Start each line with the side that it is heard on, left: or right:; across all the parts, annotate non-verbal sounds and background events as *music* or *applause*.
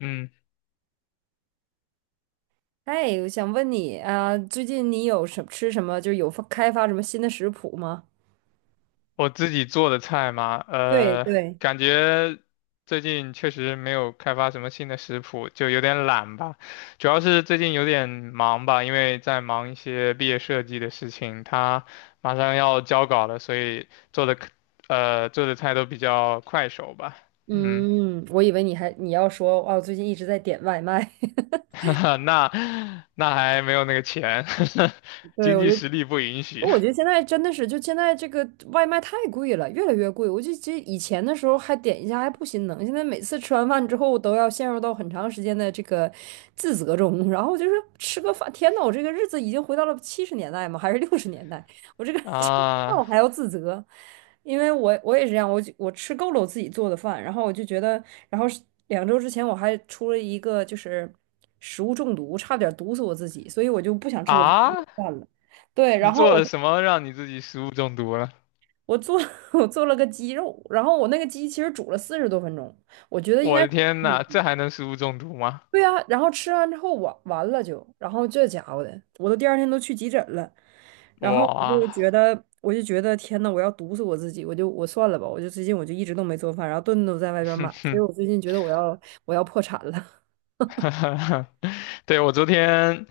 left: 嗯，
right: 哎，我想问你啊，最近你吃什么，就是开发什么新的食谱吗？
left: 我自己做的菜嘛，
right: 对对。
left: 感觉最近确实没有开发什么新的食谱，就有点懒吧。主要是最近有点忙吧，因为在忙一些毕业设计的事情，他马上要交稿了，所以做的可做的菜都比较快手吧。嗯，
right: 嗯，我以为你要说，哦，最近一直在点外卖。*laughs*
left: *laughs* 那那还没有那个钱，*laughs*
right: 对，
left: 经
right: 我
left: 济
right: 就。
left: 实力不允许
right: 我觉得现在真的是，就现在这个外卖太贵了，越来越贵。我就记得以前的时候还点一下还不心疼，现在每次吃完饭之后都要陷入到很长时间的这个自责中。然后就是吃个饭，天呐，我这个日子已经回到了70年代吗？还是60年代？我这个 *laughs* 吃饭
left: 啊
right: 我还要自责，因为我也是这样，我就我吃够了我自己做的饭，然后我就觉得，然后是两周之前我还出了一个就是食物中毒，差点毒死我自己，所以我就不想吃我自己的
left: 啊！
right: 饭了。对，
left: 你
right: 然后
left: 做
right: 我。
left: 了
right: 就。
left: 什么让你自己食物中毒了？
right: 我做 *laughs* 我做了个鸡肉，然后我那个鸡其实煮了40多分钟，我觉得应
left: 我
right: 该
left: 的天呐，这还能食物中毒吗？
right: 对啊，然后吃完之后完了就，然后这家伙的，我都第二天都去急诊了，然后我
left: 哇，
right: 就觉得我就觉得天呐，我要毒死我自己，我算了吧，我就最近我就一直都没做饭，然后顿顿都在外边买，
left: 哼
right: 所以
left: 哼，
right: 我最近觉得我要破产了。
left: *laughs* 对，我昨天，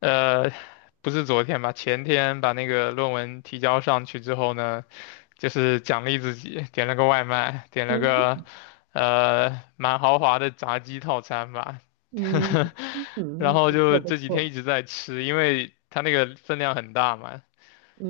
left: 呃，不是昨天吧，前天把那个论文提交上去之后呢，就是奖励自己，点了个外卖，点
right: *laughs*
left: 了个
right: 嗯
left: 蛮豪华的炸鸡套餐吧，
right: 嗯
left: *laughs* 然
right: 嗯，
left: 后
right: 不
left: 就
right: 错不
left: 这几天
right: 错。
left: 一直在吃，因为它那个分量很大嘛，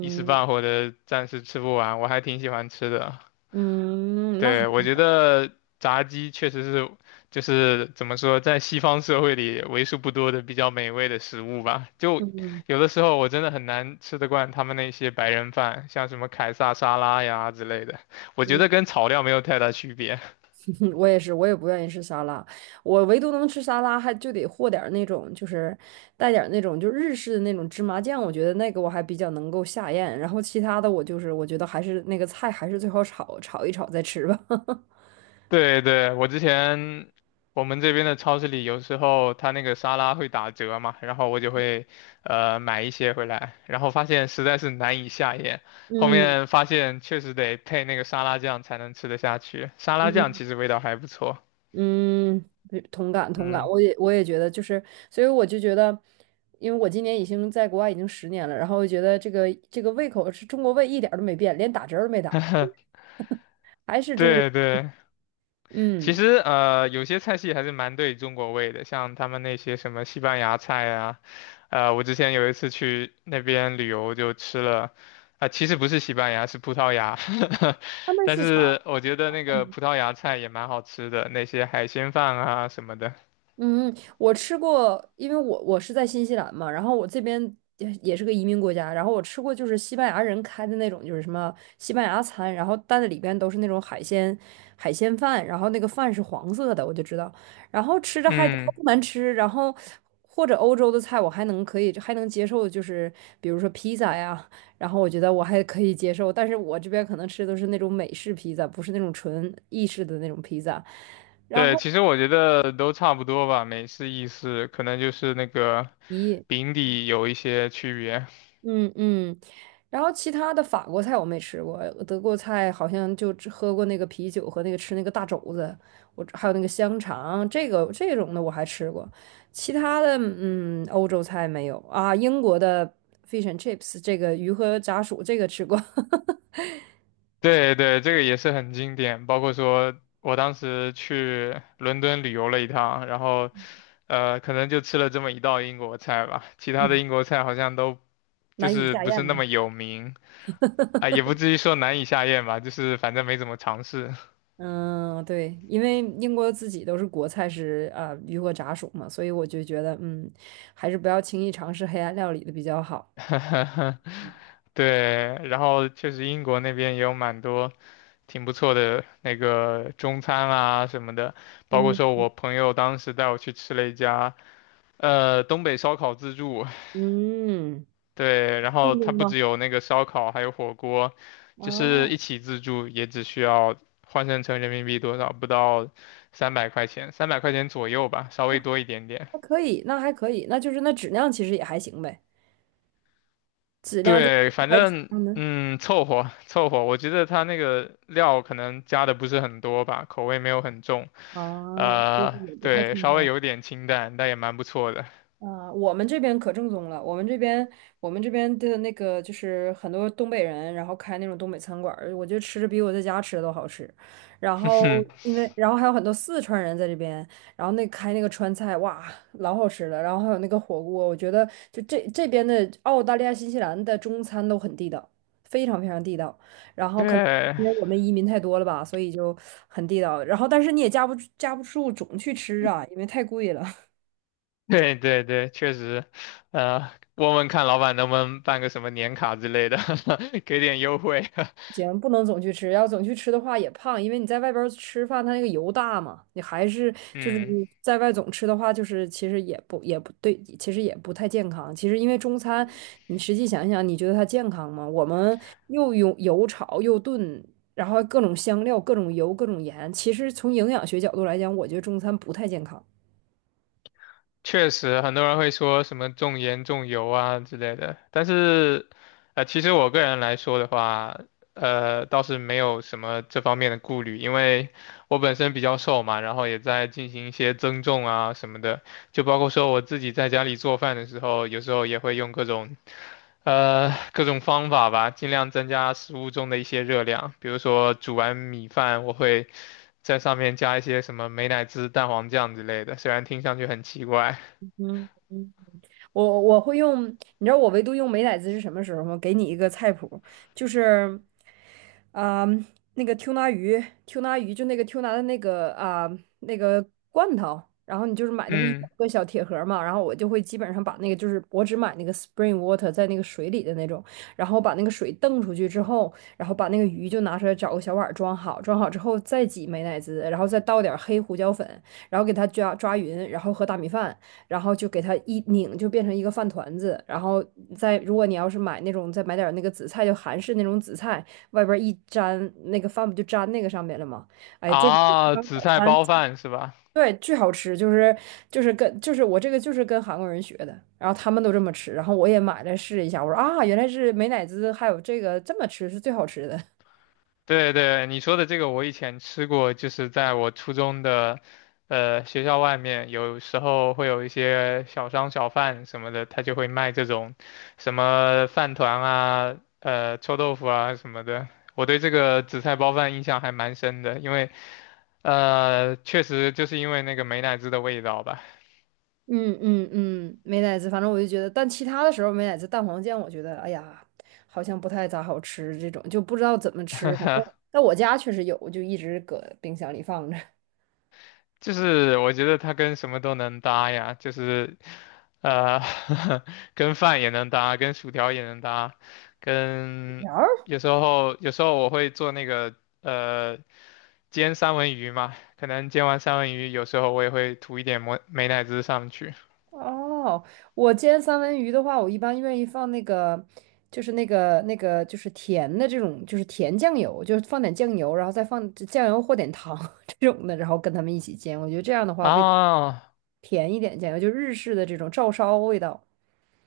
left: 一时半会儿的暂时吃不完，我还挺喜欢吃的。
right: 嗯，那好。
left: 对，我觉得炸鸡确实是，就是怎么说，在西方社会里为数不多的比较美味的食物吧。就
right: 嗯
left: 有的时候我真的很难吃得惯他们那些白人饭，像什么凯撒沙拉呀之类的，我觉
right: 嗯。
left: 得跟炒料没有太大区别。
right: 嗯，我也是，我也不愿意吃沙拉，我唯独能吃沙拉，还就得和点儿那种，就是带点儿那种就日式的那种芝麻酱，我觉得那个我还比较能够下咽，然后其他的我就是我觉得还是那个菜还是最好炒一炒再吃吧。*laughs*
left: 对对，我之前我们这边的超市里有时候它那个沙拉会打折嘛，然后我就会买一些回来，然后发现实在是难以下咽，后
right: 嗯
left: 面发现确实得配那个沙拉酱才能吃得下去，沙拉酱
right: 嗯
left: 其实味道还不错。
right: 嗯，对，同感同感，
left: 嗯，
right: 我也觉得就是，所以我就觉得，因为我今年已经在国外已经十年了，然后我觉得这个胃口是中国胃一点儿都没变，连打折儿都没打，还是中国。
left: 对对，其
right: 嗯。
left: 实有些菜系还是蛮对中国味的，像他们那些什么西班牙菜啊，我之前有一次去那边旅游就吃了，啊、其实不是西班牙，是葡萄牙，
right: 他
left: *laughs*
right: 们
left: 但
right: 是啥？
left: 是我觉得那个葡萄牙菜也蛮好吃的，那些海鲜饭啊什么的。
right: 嗯，我吃过，因为我是在新西兰嘛，然后我这边也是个移民国家，然后我吃过就是西班牙人开的那种，就是什么西班牙餐，然后但是里边都是那种海鲜饭，然后那个饭是黄色的，我就知道，然后吃着还
left: 嗯，
right: 不难吃，然后或者欧洲的菜我还能接受，就是比如说披萨呀，然后我觉得我还可以接受，但是我这边可能吃的都是那种美式披萨，不是那种纯意式的那种披萨。
left: 对，其实我觉得都差不多吧，美式、意式，可能就是那个
right: 咦。
left: 饼底有一些区别。
right: 嗯嗯，然后其他的法国菜我没吃过，德国菜好像就只喝过那个啤酒和那个吃那个大肘子，我还有那个香肠，这个这种的我还吃过，其他的嗯欧洲菜没有啊，英国的 fish and chips 这个鱼和炸薯这个吃过。*laughs*
left: 对对，这个也是很经典。包括说我当时去伦敦旅游了一趟，然后可能就吃了这么一道英国菜吧，其他的
right: 嗯，
left: 英国菜好像都就
right: 难以
left: 是
right: 下
left: 不是
right: 咽
left: 那
right: 嘛。
left: 么有名啊，也不至于说难以下咽吧，就是反正没怎么尝试。
right: 嗯，对，因为英国自己都是国菜是啊、鱼和炸薯嘛，所以我就觉得嗯，还是不要轻易尝试黑暗料理的比较好。
left: *laughs* 对，然后确实英国那边也有蛮多挺不错的那个中餐啊什么的，包括
right: 嗯
left: 说我朋友当时带我去吃了一家东北烧烤自助，
right: 嗯。
left: 对，然
right: 正
left: 后它
right: 冰
left: 不
right: 吗？
left: 只有那个烧烤，还有火锅，就是
right: 啊，
left: 一起自助也只需要换算成人民币多少，不到三百块钱，三百块钱左右吧，稍微多一点点。
right: 还可以，那还可以，那就是那质量其实也还行呗，质量就
left: 对，反
right: 还质
left: 正
right: 量呢？
left: 嗯，凑合凑合。我觉得它那个料可能加的不是很多吧，口味没有很重，
right: 啊，就是也不太
left: 对，
right: 正
left: 稍微
right: 宗。
left: 有点清淡，但也蛮不错的。
right: 啊、我们这边可正宗了。我们这边，我们这边的那个就是很多东北人，然后开那种东北餐馆儿我觉得吃着比我在家吃的都好吃。然后，
left: *laughs*
right: 因为然后还有很多四川人在这边，然后那开那个川菜，哇，老好吃了。然后还有那个火锅，我觉得就这边的澳大利亚、新西兰的中餐都很地道，非常非常地道。然后可能
left: 对，
right: 因为我们移民太多了吧，所以就很地道。然后但是你也架不住总去吃啊，因为太贵了。
left: *laughs* 对对对，确实，问问看老板能不能办个什么年卡之类的，*laughs* 给点优惠。
right: 行，不能总去吃，要总去吃的话也胖，因为你在外边儿吃饭，它那个油大嘛，你还是
left: *laughs*
right: 就是
left: 嗯，
right: 你在外总吃的话，就是其实也不对，其实也不太健康。其实因为中餐，你实际想一想，你觉得它健康吗？我们又用油炒又炖，然后各种香料、各种油、各种盐，其实从营养学角度来讲，我觉得中餐不太健康。
left: 确实，很多人会说什么重盐重油啊之类的，但是，其实我个人来说的话，倒是没有什么这方面的顾虑，因为我本身比较瘦嘛，然后也在进行一些增重啊什么的，就包括说我自己在家里做饭的时候，有时候也会用各种。各种方法吧，尽量增加食物中的一些热量。比如说煮完米饭，我会在上面加一些什么美乃滋、蛋黄酱之类的，虽然听上去很奇怪。
right: 嗯。我会用，你知道我唯独用美乃滋是什么时候吗？给你一个菜谱，就是，啊、那个 tuna 鱼，tuna 鱼就那个 tuna 的那个那个罐头，然后你就是买那么一小
left: 嗯，
right: 个小铁盒儿嘛，然后我就会基本上把那个就是我只买那个 spring water 在那个水里的那种，然后把那个水蹬出去之后，然后把那个鱼就拿出来找个小碗儿装好，装好之后再挤美乃滋，然后再倒点儿黑胡椒粉，然后给它抓抓匀，然后和大米饭。然后就给它一拧，就变成一个饭团子。然后再如果你要是买那种，再买点那个紫菜，就韩式那种紫菜，外边一粘，那个饭不就粘那个上面了吗？哎，这个
left: 啊，
right: 当
left: 紫
right: 早
left: 菜
right: 餐，
left: 包饭是吧？
right: 对，巨好吃，就是跟我这个就是跟韩国人学的，然后他们都这么吃，然后我也买来试一下，我说啊，原来是美乃滋还有这个这么吃是最好吃的。
left: 对对，你说的这个我以前吃过，就是在我初中的，学校外面，有时候会有一些小商小贩什么的，他就会卖这种什么饭团啊、臭豆腐啊什么的。我对这个紫菜包饭印象还蛮深的，因为确实就是因为那个美乃滋的味道吧，
right: 嗯嗯嗯，美乃滋，反正我就觉得，但其他的时候美乃滋蛋黄酱，我觉得哎呀，好像不太咋好吃，这种就不知道怎么吃。反正在我家确实有，我就一直搁冰箱里放着。
left: 就是我觉得它跟什么都能搭呀，就是呃，*laughs* 跟饭也能搭，跟薯条也能搭，跟
right: *laughs*
left: 有时候我会做那个呃煎三文鱼嘛，可能煎完三文鱼，有时候我也会涂一点美乃滋上去
right: 哦，我煎三文鱼的话，我一般愿意放那个，就是那个就是甜的这种，就是甜酱油，就是放点酱油，然后再放酱油或点糖 *laughs* 这种的，然后跟他们一起煎。我觉得这样的话，
left: 啊，
right: 味道
left: 哦
right: 甜一点，酱油就日式的这种照烧味道，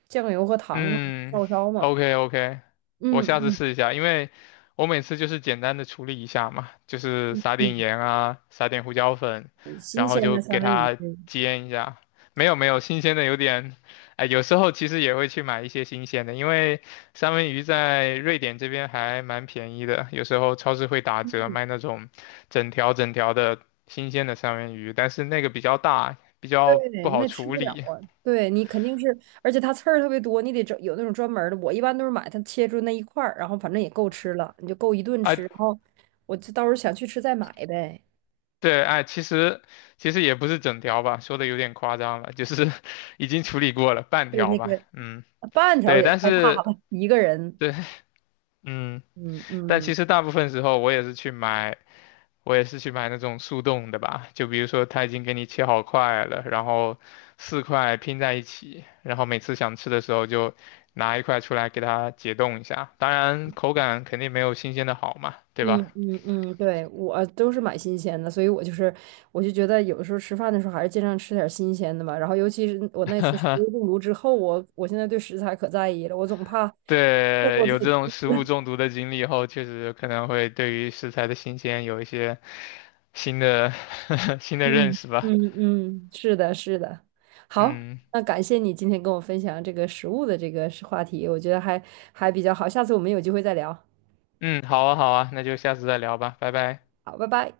right: 酱油和糖嘛，
left: 嗯
right: 照烧嘛。
left: ，OK OK，我下次
right: 嗯。
left: 试一下，因为我每次就是简单的处理一下嘛，就是撒点
right: 嗯，
left: 盐啊，撒点胡椒粉，
right: 新
left: 然后
right: 鲜
left: 就
right: 的三
left: 给
right: 文
left: 它
right: 鱼。
left: 煎一下。没有没有，新鲜的有点，哎，有时候其实也会去买一些新鲜的，因为三文鱼在瑞典这边还蛮便宜的，有时候超市会打折卖那种整条整条的新鲜的三文鱼，但是那个比较大，比较不
right: 对，
left: 好
right: 那吃
left: 处
right: 不了
left: 理。
right: 啊。对你肯定是，而且它刺儿特别多，你得找有那种专门儿的。我一般都是买它切出那一块儿，然后反正也够吃了，你就够一顿
left: 啊，
right: 吃。然后我就到时候想去吃再买呗。
left: 对，哎，其实也不是整条吧，说的有点夸张了，就是 *laughs* 已经处理过了半
right: 对，
left: 条
right: 那
left: 吧，
right: 个
left: 嗯，
right: 半条
left: 对，
right: 也
left: 但
right: 太大
left: 是
right: 了，一个人。
left: 对，嗯，
right: 嗯
left: 但
right: 嗯
left: 其实大部分时候我也是去买，我也是去买那种速冻的吧，就比如说他已经给你切好块了，然后4块拼在一起，然后每次想吃的时候就拿一块出来给它解冻一下，当然口感肯定没有新鲜的好嘛，对
right: 嗯
left: 吧？
right: 嗯嗯，对，我都是买新鲜的，所以我就是我就觉得有的时候吃饭的时候还是尽量吃点新鲜的吧。然后尤其是我那次食物中毒之后，我现在对食材可在意了，我总怕再给
left: 对，
right: 我自
left: 有
right: 己。
left: 这种食物中毒的经历后，确实可能会对于食材的新鲜有一些新的 *laughs* 新的认
right: 嗯
left: 识吧。
right: 嗯嗯，是的，是的。好，
left: 嗯
right: 那感谢你今天跟我分享这个食物的这个是话题，我觉得还比较好。下次我们有机会再聊。
left: 嗯，好啊好啊，那就下次再聊吧，拜拜。
right: 好，拜拜。